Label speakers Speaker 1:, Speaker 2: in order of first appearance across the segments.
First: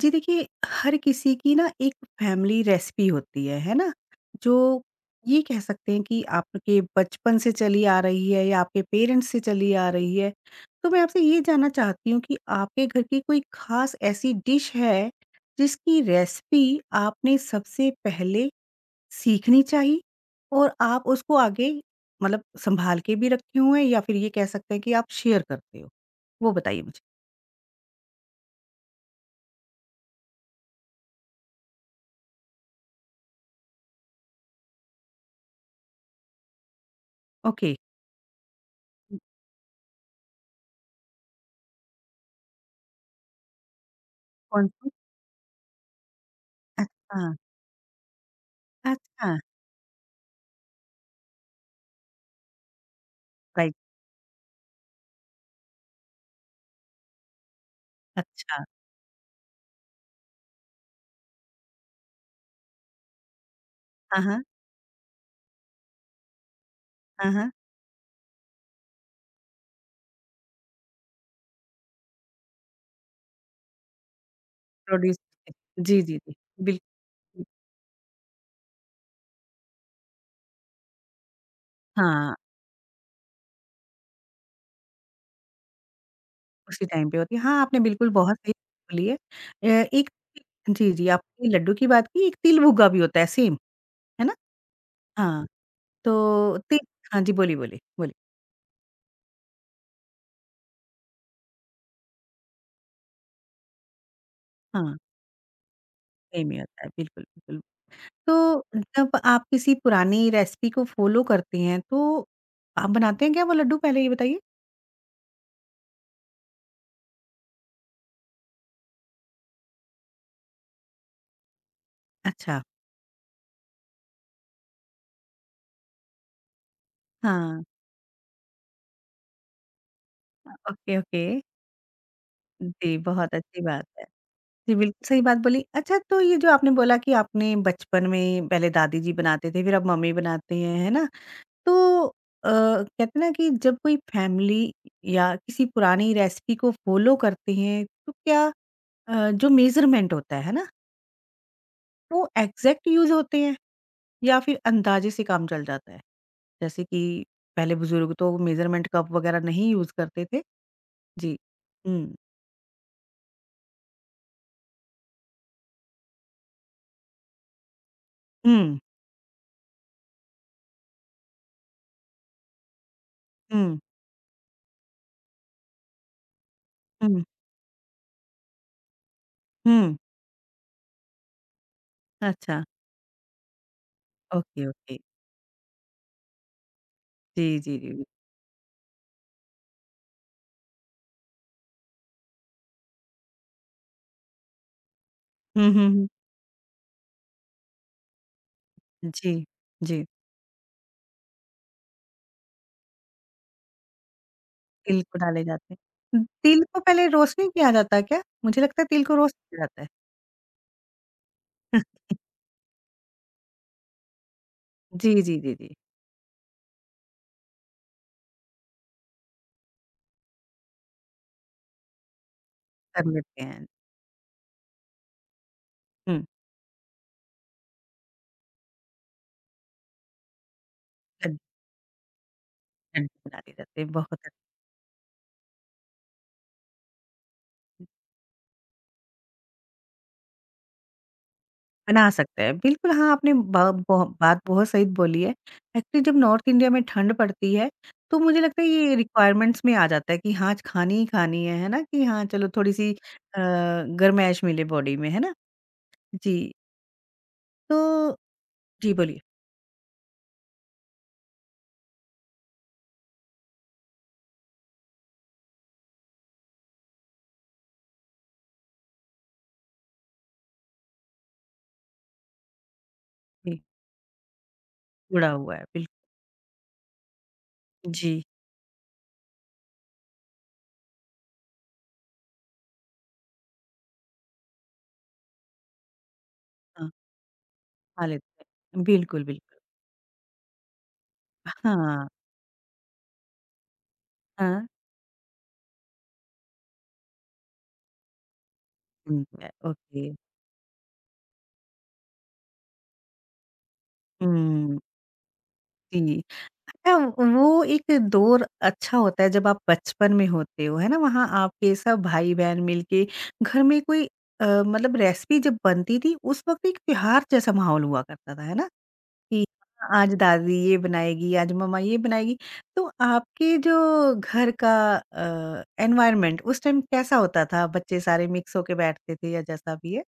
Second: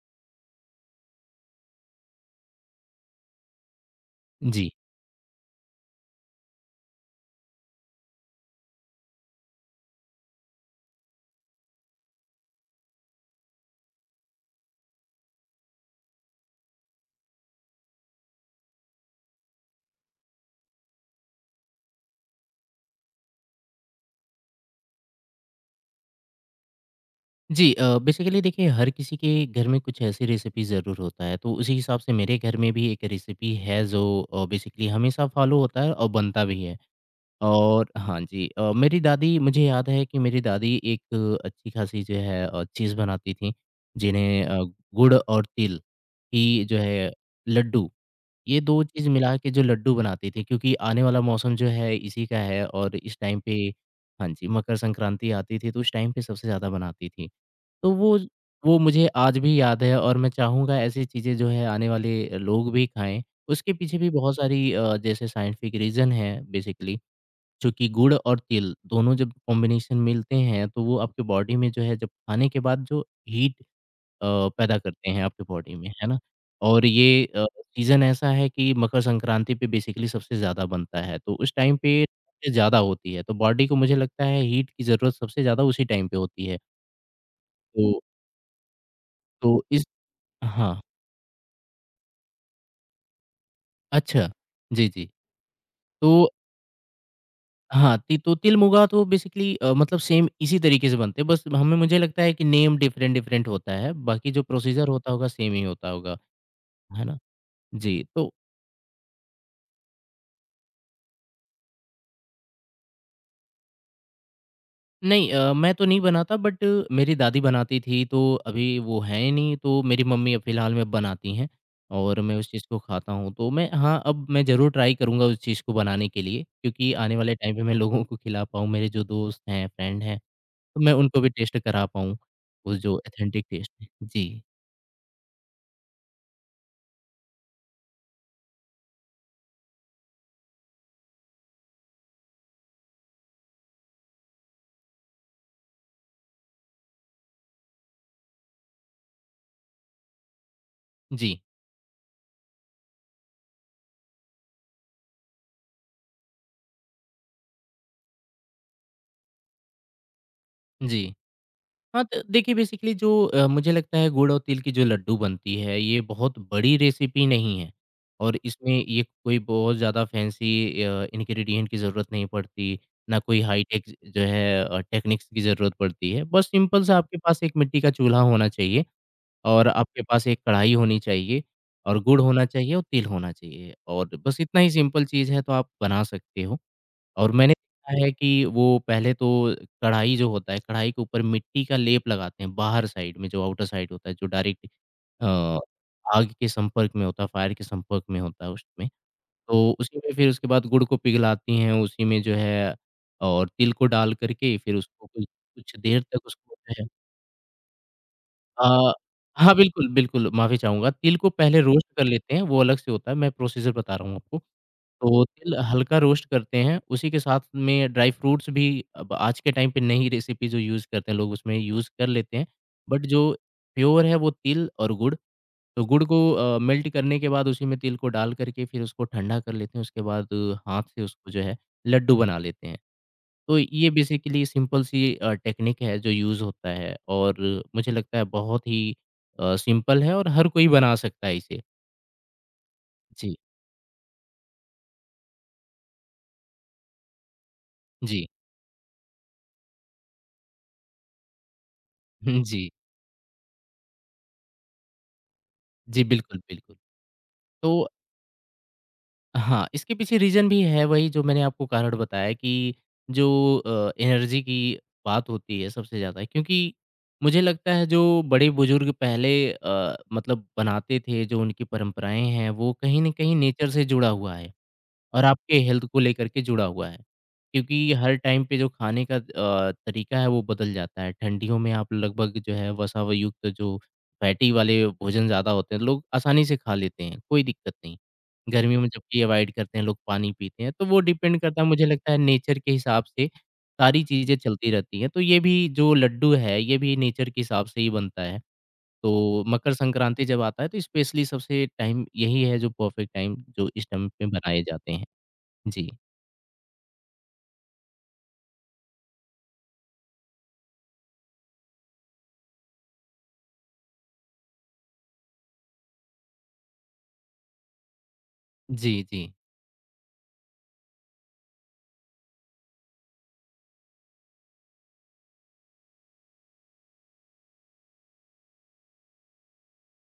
Speaker 1: जी देखिए, हर किसी की ना एक फैमिली रेसिपी होती है ना?
Speaker 2: जी।
Speaker 1: जो ये कह सकते हैं कि आपके बचपन से चली आ रही है या आपके पेरेंट्स से चली आ रही है। तो मैं आपसे ये जानना चाहती हूँ कि आपके घर की कोई ख़ास ऐसी डिश है, जिसकी रेसिपी आपने सबसे पहले सीखनी चाही और आप उसको आगे मतलब सँभाल के भी रखे हुए हैं या फिर ये कह सकते हैं कि आप शेयर करते हो? वो बताइए मुझे।
Speaker 2: जी बेसिकली देखिए हर किसी के घर में कुछ ऐसी रेसिपी ज़रूर होता है, तो उसी हिसाब से मेरे घर में भी एक रेसिपी है जो बेसिकली हमेशा फॉलो होता है और बनता भी है।
Speaker 1: ओके,
Speaker 2: और हाँ जी, मेरी दादी मुझे याद है कि मेरी दादी एक अच्छी-खासी जो है चीज़ बनाती थीं, जिन्हें
Speaker 1: कौन-सी?
Speaker 2: गुड़ और तिल की जो है
Speaker 1: अच्छा,
Speaker 2: लड्डू, ये 2 चीज़ मिला
Speaker 1: अच्छा।
Speaker 2: के जो लड्डू बनाती थीं क्योंकि आने वाला मौसम जो है इसी का है और इस टाइम पे
Speaker 1: राइट,
Speaker 2: हाँ जी, मकर संक्रांति आती थी तो उस टाइम पे सबसे ज़्यादा बनाती थीं। तो वो
Speaker 1: अच्छा।
Speaker 2: वो मुझे आज भी याद है और मैं चाहूँगा ऐसी चीज़ें जो है आने वाले लोग भी खाएँ। उसके पीछे भी
Speaker 1: हाँ,
Speaker 2: बहुत
Speaker 1: हाँ।
Speaker 2: सारी जैसे साइंटिफिक रीज़न है बेसिकली
Speaker 1: हाँ, हाँ।
Speaker 2: चूँकि गुड़ और तिल दोनों जब कॉम्बिनेशन मिलते हैं तो वो आपके बॉडी में जो है जब खाने के बाद जो हीट पैदा करते
Speaker 1: प्रोड्यूस
Speaker 2: हैं आपके बॉडी में,
Speaker 1: जी,
Speaker 2: है
Speaker 1: जी,
Speaker 2: ना?
Speaker 1: जी। बिल्कुल,
Speaker 2: और ये सीज़न ऐसा है कि मकर संक्रांति पे बेसिकली सबसे ज़्यादा बनता है तो उस टाइम पे
Speaker 1: हाँ,
Speaker 2: सबसे ज़्यादा होती है। तो बॉडी को मुझे लगता है हीट की ज़रूरत सबसे ज़्यादा उसी टाइम पे होती है।
Speaker 1: उसी टाइम पे होती है। हाँ, आपने
Speaker 2: तो
Speaker 1: बिल्कुल बहुत सही बोली है।
Speaker 2: तो इस
Speaker 1: एक
Speaker 2: हाँ,
Speaker 1: जी, जी, आपने लड्डू की बात की, एक तिल भुग्गा भी होता है सेम, है
Speaker 2: अच्छा।
Speaker 1: ना?
Speaker 2: जी, जी।
Speaker 1: हाँ,
Speaker 2: तो
Speaker 1: तो तिल हाँ जी, बोलिए, बोलिए,
Speaker 2: हाँ,
Speaker 1: बोलिए।
Speaker 2: ति तो तिल मुगा तो बेसिकली मतलब सेम इसी तरीके से बनते हैं, बस हमें मुझे लगता है कि नेम डिफरेंट-डिफरेंट होता है, बाकी जो प्रोसीजर
Speaker 1: हाँ,
Speaker 2: होता होगा सेम ही होता होगा,
Speaker 1: सेम ही होता है,
Speaker 2: है ना?
Speaker 1: बिल्कुल, बिल्कुल।
Speaker 2: जी, तो
Speaker 1: तो जब आप किसी पुरानी रेसिपी को फ़ॉलो करते हैं, तो आप बनाते हैं क्या वो लड्डू पहले ये बताइए?
Speaker 2: नहीं, मैं तो नहीं बनाता बट मेरी दादी बनाती थी, तो अभी वो हैं नहीं, तो मेरी मम्मी अब फ़िलहाल में बनाती हैं और मैं उस
Speaker 1: अच्छा,
Speaker 2: चीज़ को खाता हूँ। तो मैं हाँ, अब मैं ज़रूर ट्राई करूँगा उस चीज़ को बनाने के लिए क्योंकि आने वाले टाइम पे
Speaker 1: हाँ।
Speaker 2: मैं लोगों को खिला पाऊँ, मेरे जो दोस्त हैं, फ्रेंड हैं। तो मैं
Speaker 1: ओके,
Speaker 2: उनको
Speaker 1: ओके।
Speaker 2: भी टेस्ट करा पाऊँ, वो
Speaker 1: जी,
Speaker 2: जो
Speaker 1: बहुत
Speaker 2: ऑथेंटिक
Speaker 1: अच्छी
Speaker 2: टेस्ट
Speaker 1: बात
Speaker 2: है।
Speaker 1: है।
Speaker 2: जी,
Speaker 1: जी, बिल्कुल सही बात बोली। अच्छा तो ये जो आपने बोला कि आपने बचपन में पहले दादी जी बनाते थे, फिर अब मम्मी बनाते हैं, है ना? तो कहते हैं ना कि जब कोई फैमिली या किसी पुरानी रेसिपी को फ़ॉलो करते हैं, तो क्या जो मेज़रमेंट होता है ना,
Speaker 2: जी,
Speaker 1: वो एग्ज़ैक्ट यूज़ होते हैं या फिर अंदाज़े से काम चल जाता है? जैसे कि पहले बुज़ुर्ग तो मेज़रमेंट कप वग़ैरह नहीं यूज़ करते थे।
Speaker 2: जी।
Speaker 1: जी।
Speaker 2: हाँ,
Speaker 1: हुँ।
Speaker 2: तो देखिए बेसिकली जो मुझे लगता है गुड़ और तिल की जो लड्डू बनती है, ये बहुत बड़ी रेसिपी नहीं है और इसमें
Speaker 1: हुँ,
Speaker 2: ये कोई बहुत ज़्यादा फैंसी इंग्रीडिएंट की ज़रूरत नहीं पड़ती, ना कोई
Speaker 1: हुँ,
Speaker 2: हाई-टेक जो है टेक्निक्स की ज़रूरत पड़ती है। बस सिंपल सा आपके
Speaker 1: हुँ,
Speaker 2: पास एक मिट्टी का चूल्हा होना चाहिए और
Speaker 1: हुँ।
Speaker 2: आपके पास एक कढ़ाई होनी चाहिए और गुड़ होना
Speaker 1: अच्छा।
Speaker 2: चाहिए और तिल होना चाहिए और बस इतना
Speaker 1: ओके,
Speaker 2: ही
Speaker 1: ओके।
Speaker 2: सिंपल चीज़ है, तो आप बना सकते हो। और मैंने
Speaker 1: जी, जी,
Speaker 2: देखा
Speaker 1: जी।
Speaker 2: है कि वो पहले तो कढ़ाई जो होता है, कढ़ाई के ऊपर मिट्टी का लेप लगाते हैं बाहर साइड में, जो आउटर साइड होता है, जो डायरेक्ट अ,
Speaker 1: हुँ, हुँ, हुँ।
Speaker 2: आग के संपर्क में होता है, फायर के संपर्क में होता है उसमें।
Speaker 1: जी,
Speaker 2: तो उसी
Speaker 1: जी।
Speaker 2: में फिर उसके बाद गुड़ को पिघलाती हैं, उसी में जो है और तिल को डाल कर के फिर
Speaker 1: तिल
Speaker 2: उसको
Speaker 1: को
Speaker 2: कुछ
Speaker 1: डाले जाते
Speaker 2: कुछ देर
Speaker 1: हैं।
Speaker 2: तक उसको
Speaker 1: तिल
Speaker 2: जो
Speaker 1: को
Speaker 2: है,
Speaker 1: पहले रोस्ट नहीं किया जाता क्या? मुझे
Speaker 2: अ,
Speaker 1: लगता है तिल को रोस्ट
Speaker 2: हाँ,
Speaker 1: किया जाता है।
Speaker 2: बिल्कुल, बिल्कुल माफ़ी चाहूँगा। तिल को पहले रोस्ट कर लेते हैं, वो अलग से होता है, मैं प्रोसीज़र बता रहा हूँ आपको।
Speaker 1: जी,
Speaker 2: तो
Speaker 1: जी, जी,
Speaker 2: तिल
Speaker 1: जी।
Speaker 2: हल्का रोस्ट करते हैं, उसी के साथ में ड्राई फ्रूट्स भी अब आज के टाइम पे नई रेसिपी जो यूज़ करते हैं लोग उसमें यूज़ कर लेते हैं।
Speaker 1: कर
Speaker 2: बट जो
Speaker 1: लेते हैं।
Speaker 2: प्योर है वो तिल और गुड़, तो गुड़ को
Speaker 1: हुँ,
Speaker 2: मेल्ट करने के बाद उसी में तिल को डाल कर के फिर उसको ठंडा कर लेते हैं, उसके बाद हाथ से उसको
Speaker 1: लड्डू
Speaker 2: जो है लड्डू बना लेते हैं।
Speaker 1: लड्डू बना लिए
Speaker 2: तो
Speaker 1: जाते
Speaker 2: ये
Speaker 1: हैं। बहुत अच्छे
Speaker 2: बेसिकली सिंपल सी टेक्निक है जो यूज़ होता है और मुझे लगता है बहुत ही सिंपल है और हर कोई बना सकता है इसे।
Speaker 1: बना सकते हैं। बिल्कुल, हाँ, आपने
Speaker 2: जी,
Speaker 1: ब बो बात बहुत सही बोली है। एक्चुअली जब नॉर्थ इंडिया में ठंड पड़ती है, तो
Speaker 2: जी।
Speaker 1: मुझे लगता है ये रिक्वायरमेंट्स में आ जाता है कि हाँ, आज खानी ही खानी है ना? कि हाँ,
Speaker 2: हुँ,
Speaker 1: चलो
Speaker 2: जी।
Speaker 1: थोड़ी-सी गर्माहट मिले बॉडी में, है ना?
Speaker 2: जी, बिल्कुल,
Speaker 1: जी,
Speaker 2: बिल्कुल।
Speaker 1: तो
Speaker 2: तो
Speaker 1: जी, बोलिए।
Speaker 2: हाँ, इसके पीछे रीज़न भी है वही जो मैंने आपको कारण बताया कि जो एनर्जी की बात होती है सबसे ज़्यादा क्योंकि मुझे लगता है जो बड़े-बुज़ुर्ग पहले, मतलब बनाते थे, जो उनकी परंपराएँ हैं, वो कहीं न कहीं
Speaker 1: जी,
Speaker 2: नेचर से जुड़ा हुआ है। और
Speaker 1: जुड़ा हुआ
Speaker 2: आपके
Speaker 1: है।
Speaker 2: हेल्थ
Speaker 1: बिल्कुल।
Speaker 2: को लेकर के जुड़ा हुआ है। क्योंकि हर
Speaker 1: जी,
Speaker 2: टाइम पे जो खाने का तरीका है वो बदल जाता है। ठंडियों में आप लगभग जो है वसा-युक्त जो फैटी वाले भोजन ज़्यादा होते हैं, लोग आसानी से खा
Speaker 1: हाँ,
Speaker 2: लेते हैं, कोई दिक्कत नहीं।
Speaker 1: खा लेते
Speaker 2: गर्मियों
Speaker 1: हैं।
Speaker 2: में जबकि
Speaker 1: बिल्कुल,
Speaker 2: अवॉइड
Speaker 1: बिल्कुल।
Speaker 2: करते हैं, लोग पानी पीते हैं, तो वो डिपेंड करता है मुझे
Speaker 1: हाँ,
Speaker 2: लगता है नेचर के हिसाब से सारी चीज़ें
Speaker 1: हाँ,
Speaker 2: चलती रहती हैं। तो ये भी जो लड्डू है, ये भी नेचर के हिसाब से ही बनता है।
Speaker 1: ठीक
Speaker 2: तो
Speaker 1: है,
Speaker 2: मकर
Speaker 1: ओके।
Speaker 2: संक्रांति जब आता है तो स्पेशली सबसे टाइम यही है जो परफेक्ट टाइम जो इस टाइम पे बनाए
Speaker 1: हुँ,
Speaker 2: जाते हैं। जी,
Speaker 1: जी। अच्छा वो एक दौर अच्छा होता है जब आप बचपन में होते हो, है ना? वहाँ आपके सब भाई-बहन मिलके घर में कोई मतलब रेसिपी जब बनती थी, उस वक़्त एक त्योहार जैसा माहौल हुआ करता था, है ना?
Speaker 2: जी, जी।
Speaker 1: कि "हाँ, आज दादी ये बनाएगी, आज मम्मा ये बनाएगी। तो आपके जो घर का एनवायरनमेंट उस टाइम कैसा होता था? बच्चे सारे मिक्स होके बैठते थे या जैसा भी है?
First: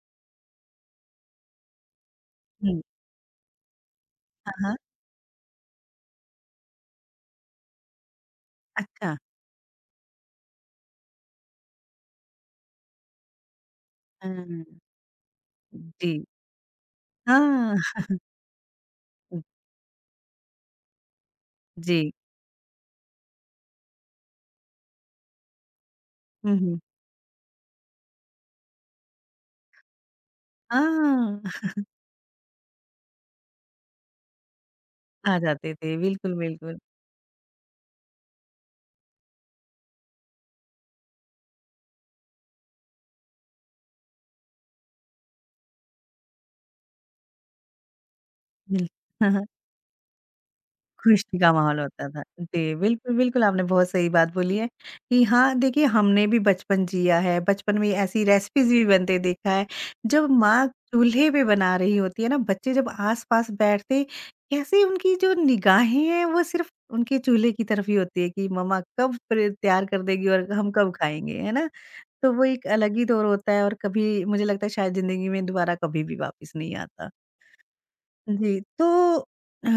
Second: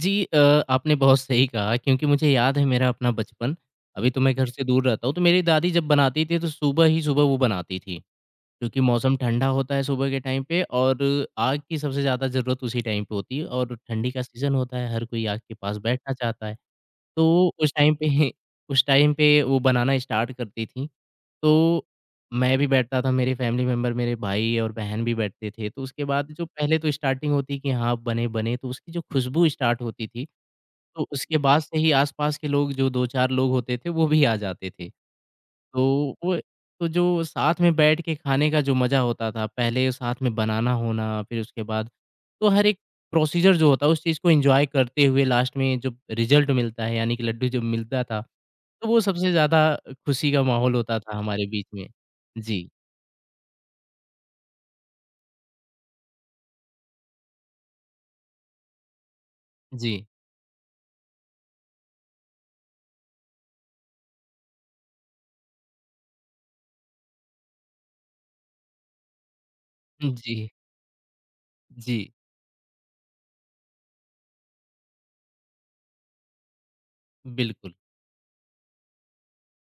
Speaker 2: जी, आपने बहुत सही कहा क्योंकि मुझे याद है
Speaker 1: हुँ।
Speaker 2: मेरा अपना बचपन, अभी तो मैं घर
Speaker 1: हाँ,
Speaker 2: से
Speaker 1: हाँ।
Speaker 2: दूर रहता हूँ, तो मेरी दादी जब बनाती थी तो सुबह ही सुबह वो बनाती थी, क्योंकि
Speaker 1: अच्छा।
Speaker 2: मौसम ठंडा होता है सुबह के टाइम पे और आग की सबसे ज़्यादा ज़रूरत उसी टाइम पे होती है और ठंडी का सीज़न
Speaker 1: हुँ।
Speaker 2: होता है, हर कोई आग के पास
Speaker 1: जी।
Speaker 2: बैठना चाहता है। तो उस
Speaker 1: हाँ।
Speaker 2: टाइम पे उस टाइम पे वो बनाना स्टार्ट करती थीं, तो
Speaker 1: जी।
Speaker 2: मैं भी बैठता था, मेरे फैमिली मेंबर, मेरे भाई और बहन भी बैठते थे। तो उसके बाद जो
Speaker 1: हुँ,
Speaker 2: पहले
Speaker 1: हुँ।
Speaker 2: तो स्टार्टिंग होती कि हाँ, बने, बने, तो उसकी जो खुशबू स्टार्ट होती थी, तो उसके
Speaker 1: हाँ।
Speaker 2: बाद से ही आस-पास के लोग जो 2-4 लोग होते थे, वो भी आ जाते थे।
Speaker 1: आ जाते थे।
Speaker 2: तो
Speaker 1: बिल्कुल,
Speaker 2: वो
Speaker 1: बिल्कुल।
Speaker 2: तो जो साथ में बैठ के खाने का जो मज़ा होता था, पहले साथ में बनाना होना, फिर उसके बाद तो हर एक प्रोसीजर जो होता है, उस चीज़ को एन्जॉय करते हुए लास्ट में जब रिज़ल्ट मिलता है, यानी कि लड्डू जब मिलता था,
Speaker 1: बिल
Speaker 2: तो वो सबसे ज़्यादा खुशी का माहौल होता था
Speaker 1: खुशी
Speaker 2: हमारे
Speaker 1: का
Speaker 2: बीच
Speaker 1: माहौल
Speaker 2: में।
Speaker 1: होता था।
Speaker 2: जी,
Speaker 1: जी, बिल्कुल, बिल्कुल आपने बहुत सही बात बोली है कि हाँ, देखिए हमने भी बचपन जिया है, बचपन में ऐसी रेसिपीज़ भी बनते देखा है।
Speaker 2: जी,
Speaker 1: जब माँ चूल्हे पे बना रही होती है ना, बच्चे जब आस-पास बैठते, कैसे उनकी जो निगाहें हैं वो सिर्फ़ उनके चूल्हे की तरफ ही होती है कि मम्मा कब प्रे तैयार कर देगी
Speaker 2: जी,
Speaker 1: और हम कब खाएँगे, है ना?
Speaker 2: जी,
Speaker 1: तो वो एक अलग ही दौर होता है और कभी मुझे लगता है शायद ज़िंदगी में दोबारा कभी भी वापस नहीं आता।
Speaker 2: बिल्कुल।
Speaker 1: जी, तो अ,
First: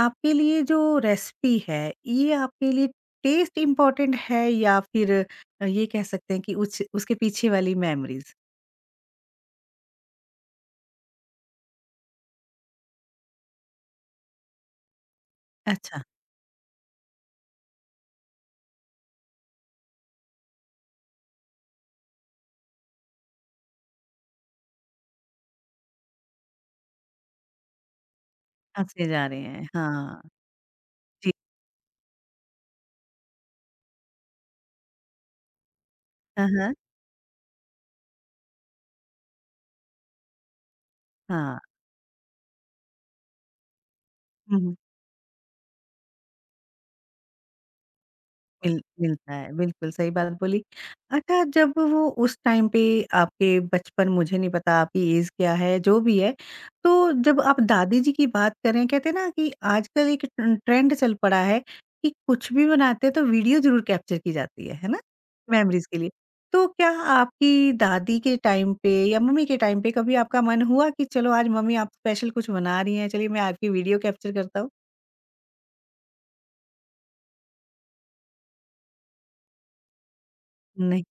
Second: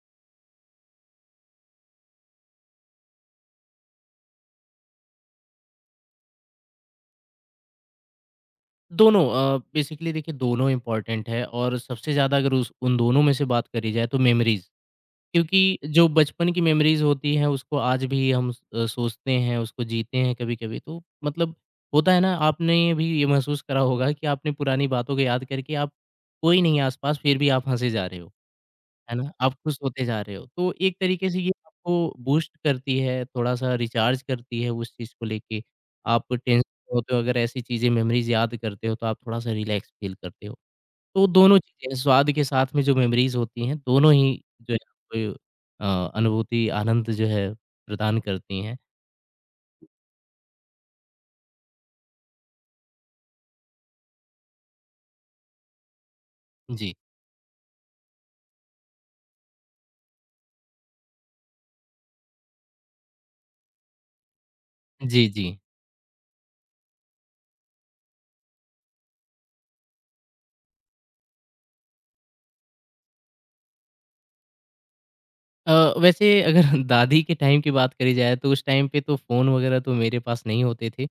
Speaker 1: आपके लिए जो रेसिपी है, ये आपके लिए टेस्ट इम्पोर्टेंट है या फिर ये कह सकते हैं कि उस उसके पीछे वाली मेमोरीज़?
Speaker 2: दोनों, बेसिकली देखिए दोनों इम्पोर्टेंट है और सबसे ज़्यादा अगर उस उन दोनों में से बात करी जाए तो मेमोरीज़। क्योंकि
Speaker 1: अच्छा,
Speaker 2: जो बचपन की मेमोरीज़ होती हैं, उसको आज भी हम सोचते हैं, उसको जीते हैं कभी-कभी। तो मतलब होता है ना, आपने भी ये महसूस करा होगा कि आपने पुरानी बातों को याद करके आप कोई नहीं है आस-पास, फिर भी आप हँसे जा रहे हो,
Speaker 1: हँसते
Speaker 2: है
Speaker 1: जा
Speaker 2: ना?
Speaker 1: रहे
Speaker 2: आप
Speaker 1: हैं।
Speaker 2: खुश होते
Speaker 1: हाँ,
Speaker 2: जा रहे हो। तो एक तरीके
Speaker 1: जी।
Speaker 2: से ये आपको बूस्ट करती है, थोड़ा-सा रिचार्ज करती है उस चीज़ को लेके। आप
Speaker 1: हाँ,
Speaker 2: टेंशन
Speaker 1: हाँ।
Speaker 2: में होते हो, अगर ऐसी चीज़ें, मेमोरीज़ याद करते हो, तो आप थोड़ा-सा रिलैक्स फ़ील करते हो। तो दोनों चीज़ें स्वाद के साथ में जो मेमोरीज़ होती हैं, दोनों ही जो
Speaker 1: हाँ।
Speaker 2: है आपको अनुभूति, आनंद जो है प्रदान करती हैं।
Speaker 1: मिल मिलता है, बिल्कुल सही बात बोली। अच्छा जब वो उस टाइम पे आपके बचपन मुझे नहीं पता आपकी ऐज क्या है, जो भी है,
Speaker 2: जी।
Speaker 1: तो जब आप दादी जी की बात करें, कहते हैं ना कि आजकल एक ट ट्रेंड चल पड़ा है कि कुछ भी बनाते हैं तो वीडियो ज़रूर कैप्चर की जाती है ना?
Speaker 2: जी, जी।
Speaker 1: मेमोरीज़ के लिए। तो क्या आपकी दादी के टाइम पे या मम्मी के टाइम पे कभी आपका मन हुआ कि चलो आज मम्मी आप स्पेशल कुछ बना रही हैं, चलिए मैं आपकी वीडियो कैप्चर करता हूँ?
Speaker 2: अ, वैसे अगर दादी के टाइम की बात करी जाए तो उस टाइम पे तो फ़ोन वगैरह तो मेरे पास नहीं होते
Speaker 1: नहीं।
Speaker 2: थे।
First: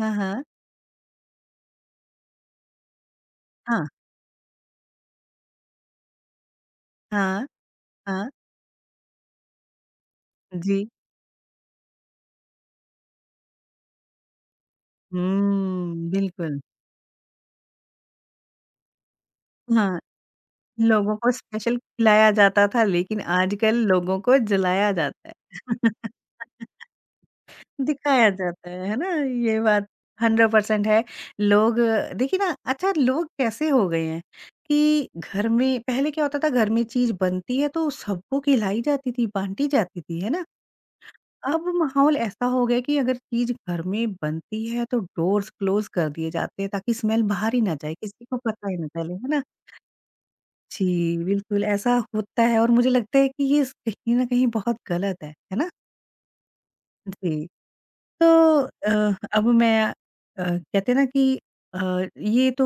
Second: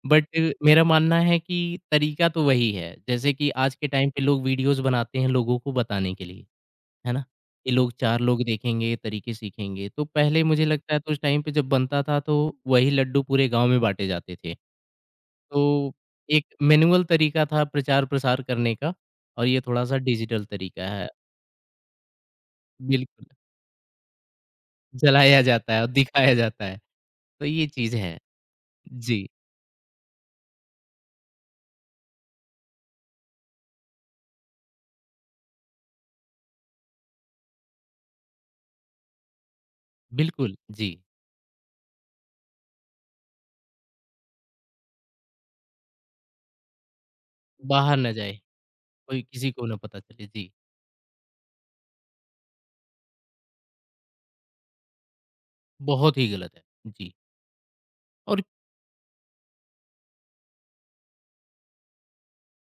Speaker 1: हाँ,
Speaker 2: बट
Speaker 1: हाँ।
Speaker 2: मेरा मानना है कि तरीका तो वही है। जैसे कि आज
Speaker 1: हाँ,
Speaker 2: के टाइम पे लोग वीडियोज़ बनाते हैं लोगों को बताने के लिए, है ना?
Speaker 1: हाँ,
Speaker 2: ये लोग 4
Speaker 1: हाँ।
Speaker 2: लोग देखेंगे, तरीके सीखेंगे। तो पहले मुझे
Speaker 1: जी।
Speaker 2: लगता है तो उस टाइम पे जब बनता था तो वही लड्डू पूरे गाँव में बाँटे जाते थे। तो
Speaker 1: हुँ,
Speaker 2: एक
Speaker 1: बिल्कुल।
Speaker 2: मैनुअल तरीका था प्रचार-प्रसार करने का और ये थोड़ा-सा
Speaker 1: हाँ,
Speaker 2: डिजिटल तरीका है।
Speaker 1: लोगों को स्पेशल खिलाया जाता था लेकिन
Speaker 2: बिल्कुल,
Speaker 1: आजकल लोगों को जलाया जाता है।
Speaker 2: जलाया जाता है और दिखाया जाता है। तो ये चीज़ है।
Speaker 1: दिखाया जाता है ना?
Speaker 2: जी,
Speaker 1: ये बात 100% है। लोग देखिए ना अच्छा लोग कैसे हो गए हैं कि घर में पहले क्या होता था घर में चीज़ बनती है तो सबको खिलाई जाती थी, बाँटी जाती थी, है ना?
Speaker 2: बिल्कुल, जी।
Speaker 1: अब माहौल ऐसा हो गया कि अगर चीज़ घर में बनती है तो डोर्स क्लोज़ कर दिए जाते हैं ताकि स्मेल बाहर ही ना जाए,
Speaker 2: बाहर ना
Speaker 1: किसी
Speaker 2: जाए,
Speaker 1: को पता ही ना चले,
Speaker 2: कोई
Speaker 1: है ना?
Speaker 2: किसी को ना पता चले। जी,
Speaker 1: जी, बिल्कुल ऐसा होता है और मुझे लगता है कि ये स कहीं न कहीं बहुत गलत है ना?
Speaker 2: बहुत ही गलत है। जी,
Speaker 1: जी, तो
Speaker 2: और
Speaker 1: अ, अब मैं अ, कहते हैं ना कि अ, ये तो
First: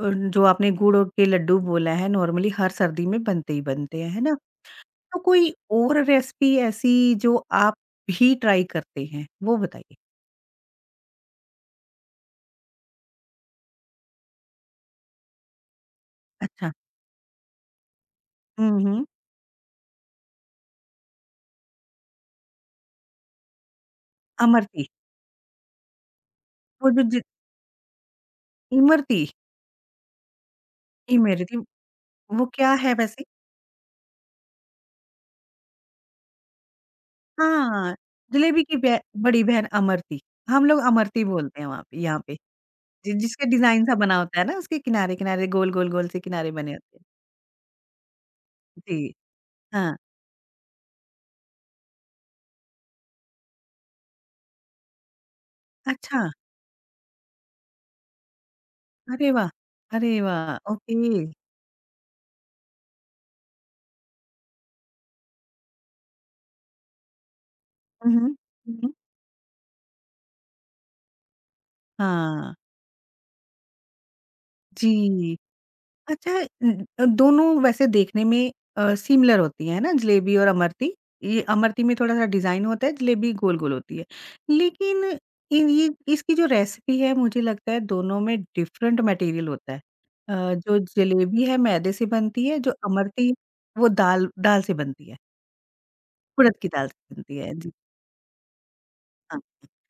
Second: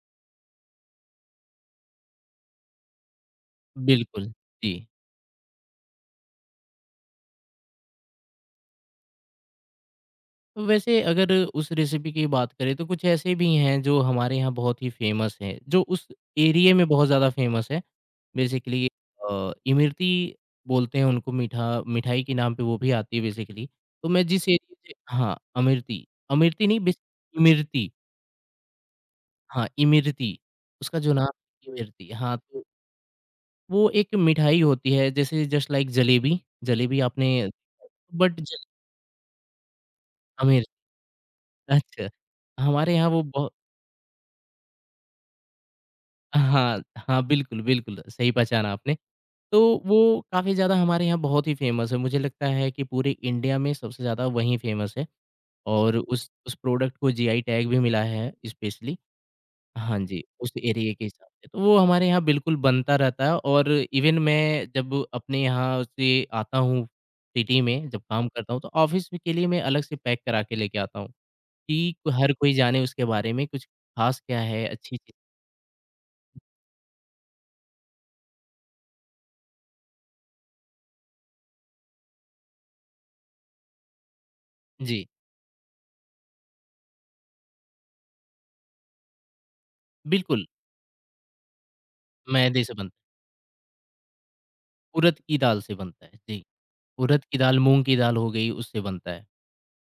Speaker 1: अ, जो आपने गुड़ और के लड्डू बोला है नॉर्मली हर सर्दी में बनते ही बनते हैं, है
Speaker 2: बिल्कुल,
Speaker 1: ना?
Speaker 2: जी।
Speaker 1: तो कोई और रेसिपी ऐसी जो आप भी ट्राई करते हैं, वो बताइए?
Speaker 2: तो वैसे अगर उस रेसिपी की बात करें तो कुछ ऐसे भी हैं जो हमारे यहाँ बहुत ही फ़ेमस हैं, जो उस
Speaker 1: अच्छा,
Speaker 2: एरिये में बहुत ज़्यादा फ़ेमस है।
Speaker 1: हुँ,
Speaker 2: बेसिकली
Speaker 1: हुँ,
Speaker 2: इमरती बोलते हैं उनको मीठा मिठाई के नाम पे वो भी आती है बेसिकली। तो मैं जिस एरिया
Speaker 1: अमरती
Speaker 2: से हाँ, अमिर्ती, अमिर्ती नहीं
Speaker 1: वो
Speaker 2: बेस
Speaker 1: जो जि
Speaker 2: इमरती
Speaker 1: इमरती
Speaker 2: हाँ, इमरती उसका जो नाम
Speaker 1: इमरती
Speaker 2: है, इमरती हाँ,
Speaker 1: वो
Speaker 2: तो
Speaker 1: क्या है वैसे?
Speaker 2: वो एक मिठाई होती है जैसे जस्ट लाइक जलेबी, जलेबी आपने
Speaker 1: हाँ,
Speaker 2: बट ज
Speaker 1: जलेबी की बे बड़ी बहन अमरती, हम
Speaker 2: आमिर
Speaker 1: लोग अमरती बोलते हैं वहाँ पे
Speaker 2: अच्छा,
Speaker 1: यहाँ पे,
Speaker 2: हमारे यहाँ
Speaker 1: जि
Speaker 2: वो
Speaker 1: जिसका
Speaker 2: बहु
Speaker 1: डिज़ाइन सा बना होता है ना उसके किनारे-किनारे गोल-गोल-गोल से किनारे बने
Speaker 2: हाँ,
Speaker 1: होते हैं।
Speaker 2: हाँ, बिल्कुल, बिल्कुल सही पहचाना आपने।
Speaker 1: जी,
Speaker 2: तो
Speaker 1: हाँ,
Speaker 2: वो काफ़ी ज़्यादा हमारे यहाँ बहुत ही फ़ेमस है, मुझे लगता है कि पूरे इंडिया में सबसे ज़्यादा वही फ़ेमस है। और
Speaker 1: अच्छा,
Speaker 2: उस प्रोडक्ट को जीआई टैग भी मिला है स्पेशली
Speaker 1: अरे वाह!
Speaker 2: हाँ
Speaker 1: अरे
Speaker 2: जी, उस
Speaker 1: वाह! ओके,
Speaker 2: एरिये के हिसाब से। तो वो हमारे यहाँ बिल्कुल बनता रहता है और इवन मैं जब अपने यहाँ से आता हूँ सिटी में जब
Speaker 1: हुँ,
Speaker 2: काम
Speaker 1: हुँ,
Speaker 2: करता हूँ, तो
Speaker 1: हुँ, हुँ।
Speaker 2: ऑफ़िस के लिए मैं अलग से पैक करा के लेके आता हूँ कि हर कोई
Speaker 1: हाँ,
Speaker 2: जाने उसके बारे में कुछ ख़ास क्या है, अच्छी चीज़
Speaker 1: जी। अच्छा दोनों वैसे देखने में सिमिलर होती हैं ना जलेबी और अमरती? ये अमरती में थोड़ा-सा डिज़ाइन होता है, जलेबी गोल-गोल होती है। लेकिन
Speaker 2: जी,
Speaker 1: इन ये इसकी जो रेसिपी है मुझे लगता है दोनों में डिफरेंट मटेरियल होता है।
Speaker 2: बिल्कुल,
Speaker 1: जो जलेबी है मैदे से बनती है,
Speaker 2: मैदे
Speaker 1: जो
Speaker 2: से बनता है,
Speaker 1: अमरती वो दाल दाल से बनती है,
Speaker 2: उड़द की दाल से बनता है, जी।
Speaker 1: उड़द की दाल से
Speaker 2: उड़द
Speaker 1: बनती
Speaker 2: की
Speaker 1: है।
Speaker 2: दाल,
Speaker 1: जी,
Speaker 2: मूँग की दाल हो गई उससे बनता है,
Speaker 1: हाँ।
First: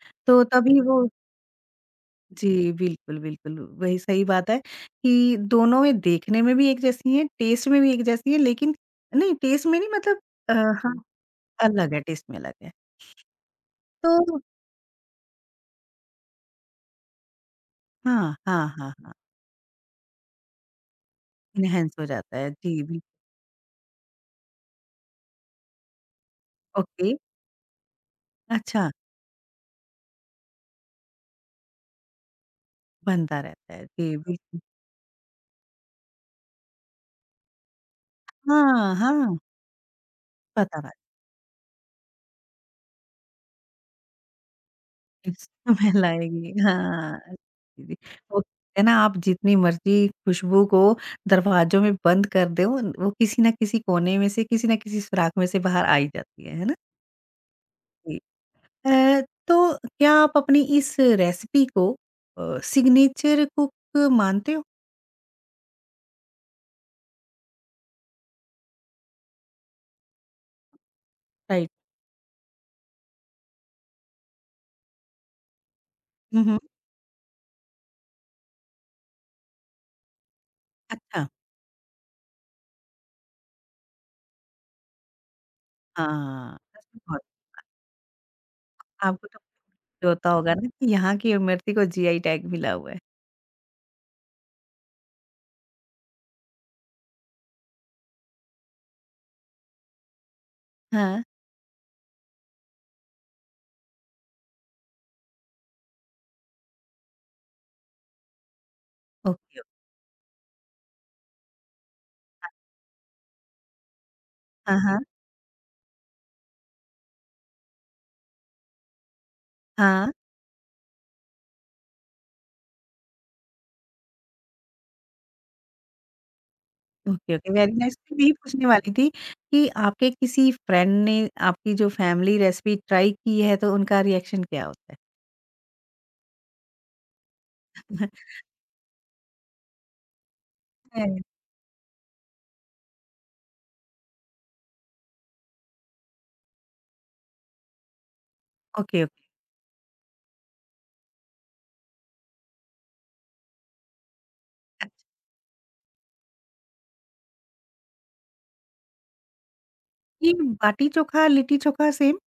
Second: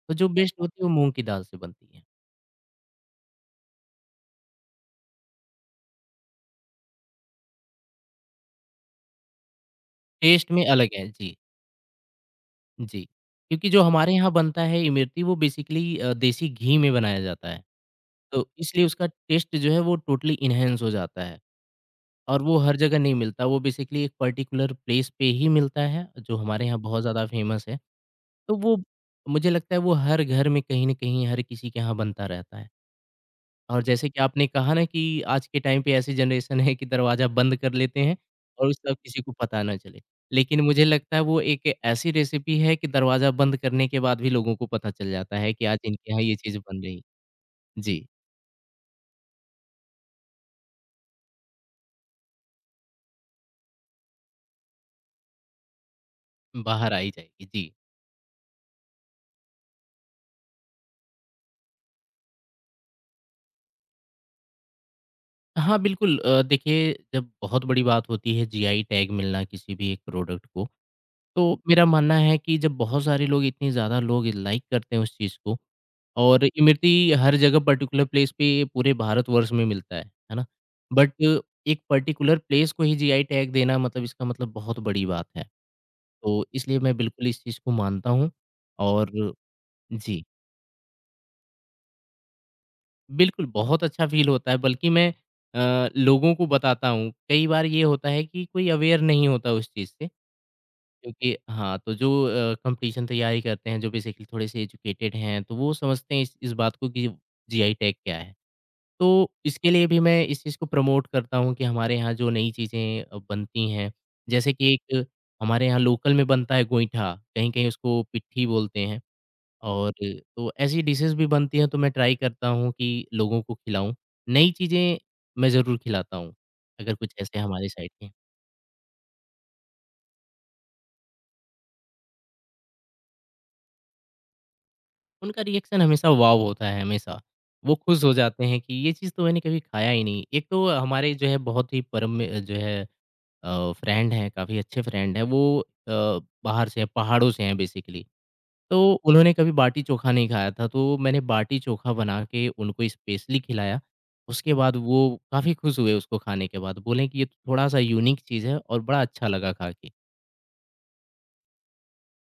Speaker 2: तो जो
Speaker 1: तो
Speaker 2: बेस्ट होती
Speaker 1: तभी
Speaker 2: है वो
Speaker 1: वो
Speaker 2: मूँग की दाल से बनती है।
Speaker 1: जी, बिल्कुल, बिल्कुल, वही सही बात है कि दोनों में देखने में भी एक जैसी हैं, टेस्ट में भी एक जैसी हैं, लेकिन नहीं टेस्ट में नहीं मतलब
Speaker 2: टेस्ट में अलग
Speaker 1: हाँ, हुँ।
Speaker 2: है, जी।
Speaker 1: अलग है, टेस्ट में अलग है।
Speaker 2: जी, क्योंकि जो हमारे यहाँ
Speaker 1: तो
Speaker 2: बनता है इमरती वो बेसिकली देसी घी में बनाया जाता है,
Speaker 1: हाँ,
Speaker 2: तो
Speaker 1: हाँ,
Speaker 2: इसलिए
Speaker 1: हाँ,
Speaker 2: उसका
Speaker 1: हाँ,
Speaker 2: टेस्ट जो है वो टोटली एनहांस हो जाता है
Speaker 1: इनहैंस हो जाता
Speaker 2: और
Speaker 1: है।
Speaker 2: वो हर
Speaker 1: जी,
Speaker 2: जगह
Speaker 1: बिल
Speaker 2: नहीं मिलता, वो बेसिकली एक पर्टिकुलर प्लेस पे ही मिलता है, जो हमारे यहाँ बहुत
Speaker 1: ओके,
Speaker 2: ज़्यादा फेमस है। तो वो
Speaker 1: अच्छा,
Speaker 2: मुझे लगता है वो हर घर में कहीं न कहीं हर किसी के यहाँ बनता रहता है।
Speaker 1: बनता रहता
Speaker 2: और
Speaker 1: है।
Speaker 2: जैसे
Speaker 1: जी,
Speaker 2: कि आपने
Speaker 1: बिल्कुल।
Speaker 2: कहा ना कि आज के टाइम पे ऐसी जनरेशन है कि दरवाज़ा बंद कर लेते हैं और
Speaker 1: हाँ,
Speaker 2: उसका किसी को
Speaker 1: हाँ,
Speaker 2: पता ना चले। लेकिन
Speaker 1: पता
Speaker 2: मुझे लगता है वो एक ऐसी रेसिपी है कि दरवाज़ा बंद करने के बाद भी लोगों को पता चल
Speaker 1: इस
Speaker 2: जाता है कि आज
Speaker 1: समय
Speaker 2: इनके यहाँ ये
Speaker 1: लाएगी,
Speaker 2: चीज़ बन रही
Speaker 1: हाँ। जी,
Speaker 2: जी,
Speaker 1: वो कहते हैं ना आप जितनी मर्ज़ी खुशबू को दरवाज़ों में बंद कर दो, वो किसी न किसी कोने में से, किसी न किसी सुराख में से बाहर आ ही जाती है ना?
Speaker 2: बाहर आई जाएगी। जी।
Speaker 1: जी। अ, तो क्या आप अपनी इस रेसिपी को सिग्नेचर कुक मानते हो?
Speaker 2: हाँ, बिल्कुल, देखिए जब बहुत बड़ी बात होती है जीआई टैग मिलना किसी भी एक प्रोडक्ट को, तो
Speaker 1: राइट।
Speaker 2: मेरा मानना है कि जब बहुत सारे लोग इतने ज़्यादा लोग लाइक करते हैं उस चीज़ को
Speaker 1: हुँ,
Speaker 2: और
Speaker 1: हुँ।
Speaker 2: इमरती हर जगह पर्टिकुलर प्लेस पे पूरे भारतवर्ष में मिलता है ना? बट
Speaker 1: अच्छा,
Speaker 2: एक पर्टिकुलर प्लेस को ही जीआई टैग देना मतलब इसका मतलब बहुत बड़ी बात है। तो
Speaker 1: हाँ।
Speaker 2: इसलिए
Speaker 1: सच
Speaker 2: मैं
Speaker 1: में बहुत
Speaker 2: बिल्कुल इस चीज़ को मानता हूँ और
Speaker 1: आपको तो फ़ील
Speaker 2: जी,
Speaker 1: होता होगा ना कि यहाँ की इमरती को जीआई टैग मिला हुआ है।
Speaker 2: बिल्कुल बहुत अच्छा फ़ील होता है बल्कि मैं लोगों को बताता हूँ। कई बार ये होता है कि कोई अवेयर नहीं होता उस चीज़ से
Speaker 1: हाँ,
Speaker 2: क्योंकि हाँ, तो जो कॉम्पिटिशन तैयारी करते हैं, जो बेसिकली थोड़े-से एजुकेटेड हैं, तो वो समझते हैं इस बात को कि जीआई टैग क्या है। तो
Speaker 1: ओके, ओके।
Speaker 2: इसके लिए भी मैं इस चीज़ को प्रमोट करता हूँ कि हमारे यहाँ जो नई चीज़ें बनती हैं, जैसे कि
Speaker 1: हाँ, हाँ।
Speaker 2: एक हमारे यहाँ लोकल में बनता है गोईठा, कहीं-कहीं उसको पिट्ठी बोलते हैं और
Speaker 1: हाँ।
Speaker 2: तो ऐसी डिशेज़ भी बनती हैं, तो मैं ट्राई करता हूँ कि लोगों को खिलाऊँ। नई चीज़ें मैं ज़रूर खिलाता हूँ, अगर कुछ
Speaker 1: ओके,
Speaker 2: ऐसे
Speaker 1: ओके,
Speaker 2: हमारे
Speaker 1: वेरी
Speaker 2: साइड
Speaker 1: नाइस।
Speaker 2: के
Speaker 1: मैं यही पूछने वाली थी कि आपके किसी फ्रेंड ने आपकी जो फैमिली रेसिपी ट्राई की है, तो उनका रिएक्शन क्या होता है?
Speaker 2: उनका रिएक्शन हमेशा वॉव होता है हमेशा। वो खुश हो जाते हैं कि ये चीज़ तो मैंने कभी खाया ही नहीं। एक तो हमारे
Speaker 1: है।
Speaker 2: जो है बहुत ही परम में जो है फ्रेंड हैं, काफ़ी अच्छे फ्रेंड हैं, वो अ, बाहर से हैं, पहाड़ों से हैं बेसिकली। तो
Speaker 1: ओके, ओके।
Speaker 2: उन्होंने कभी बाटी-चोखा नहीं खाया था, तो मैंने बाटी-चोखा बना के उनको स्पेशली खिलाया। उसके बाद वो
Speaker 1: अच्छा,
Speaker 2: काफ़ी खुश हुए उसको खाने के बाद, बोले कि ये थोड़ा-सा यूनिक चीज़ है और बड़ा अच्छा लगा खा के।
Speaker 1: ये बाटी चोखा, लिट्टी चोखा सेम?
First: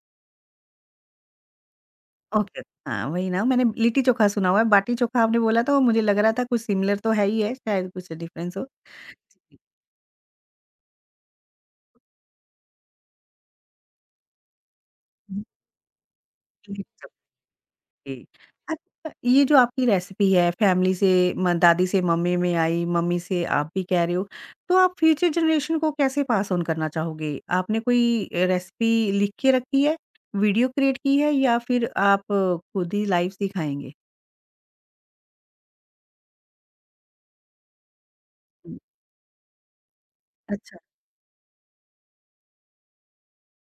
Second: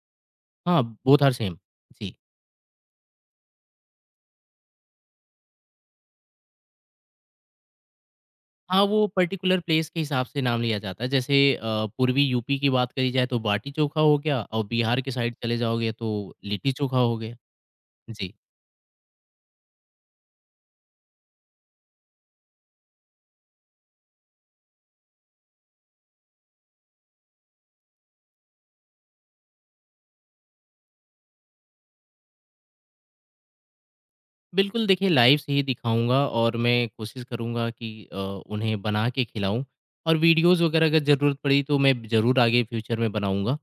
Speaker 2: हाँ, बोथ आर सेम। जी।
Speaker 1: ओके, हाँ, वही ना मैंने लिट्टी चोखा सुना हुआ है, बाटी चोखा आपने बोला तो मुझे लग रहा था कुछ सिमिलर तो है ही है, शायद कुछ डिफरेंस
Speaker 2: हाँ, वो पर्टिकुलर प्लेस के हिसाब से नाम लिया जाता है। जैसे पूर्वी यूपी की बात करी जाए तो बाटी-चोखा हो गया और बिहार के साइड चले जाओगे तो लिट्टी-चोखा
Speaker 1: हो।
Speaker 2: हो गया।
Speaker 1: जी।
Speaker 2: जी।
Speaker 1: अच्छा, ये जो आपकी रेसिपी है फैमिली से म दादी से मम्मी में आई, मम्मी से आप भी कह रहे हो, तो आप फ्यूचर जनरेशन को कैसे पास ऑन करना चाहोगे? आपने कोई रेसिपी लिख के रखी है, वीडियो क्रिएट की है या फिर आप खुद ही लाइव सिखाएँगे?
Speaker 2: बिल्कुल देखिए लाइव से ही दिखाऊँगा और मैं कोशिश करूँगा कि
Speaker 1: हुँ।
Speaker 2: उन्हें बना के खिलाऊँ और वीडियोज़
Speaker 1: अच्छा,
Speaker 2: वगैरह अगर ज़रूरत पड़ी तो मैं ज़रूर आगे फ्यूचर में बनाऊँगा।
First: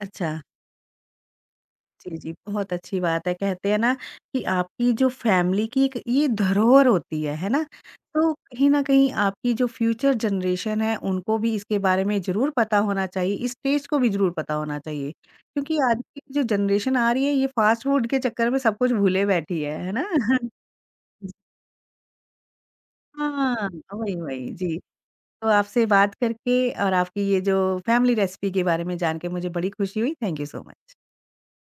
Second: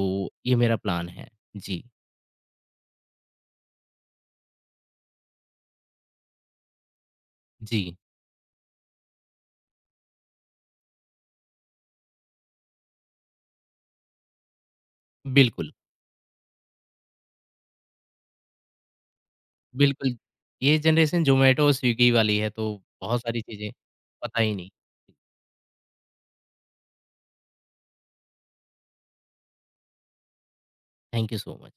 Speaker 1: अच्छा।
Speaker 2: ये मेरा प्लान है। जी,
Speaker 1: जी, जी, बहुत अच्छी बात है। कहते हैं ना कि आपकी जो फैमिली की एक ये धरोहर होती है ना?
Speaker 2: जी।
Speaker 1: तो कहीं न कहीं आपकी जो फ्यूचर जनरेशन है, उनको भी इसके बारे में ज़रूर पता होना चाहिए, इस टेस्ट को भी ज़रूर पता होना चाहिए।
Speaker 2: बिल्कुल,
Speaker 1: क्योंकि आज की जो जनरेशन आ रही है, ये फ़ास्ट फ़ूड के चक्कर में सब कुछ भूले बैठी है ना?
Speaker 2: बिल्कुल। ये जनरेशन ज़ोमैटो और स्विगी वाली है तो बहुत सारी
Speaker 1: हाँ,
Speaker 2: चीज़ें
Speaker 1: वही,
Speaker 2: पता
Speaker 1: वही।
Speaker 2: ही नहीं।
Speaker 1: जी, तो आपसे बात करके और आपकी ये जो फैमिली रेसिपी के बारे में जान के मुझे बड़ी खुशी हुई। Thank you so much.
Speaker 2: Thank you so much.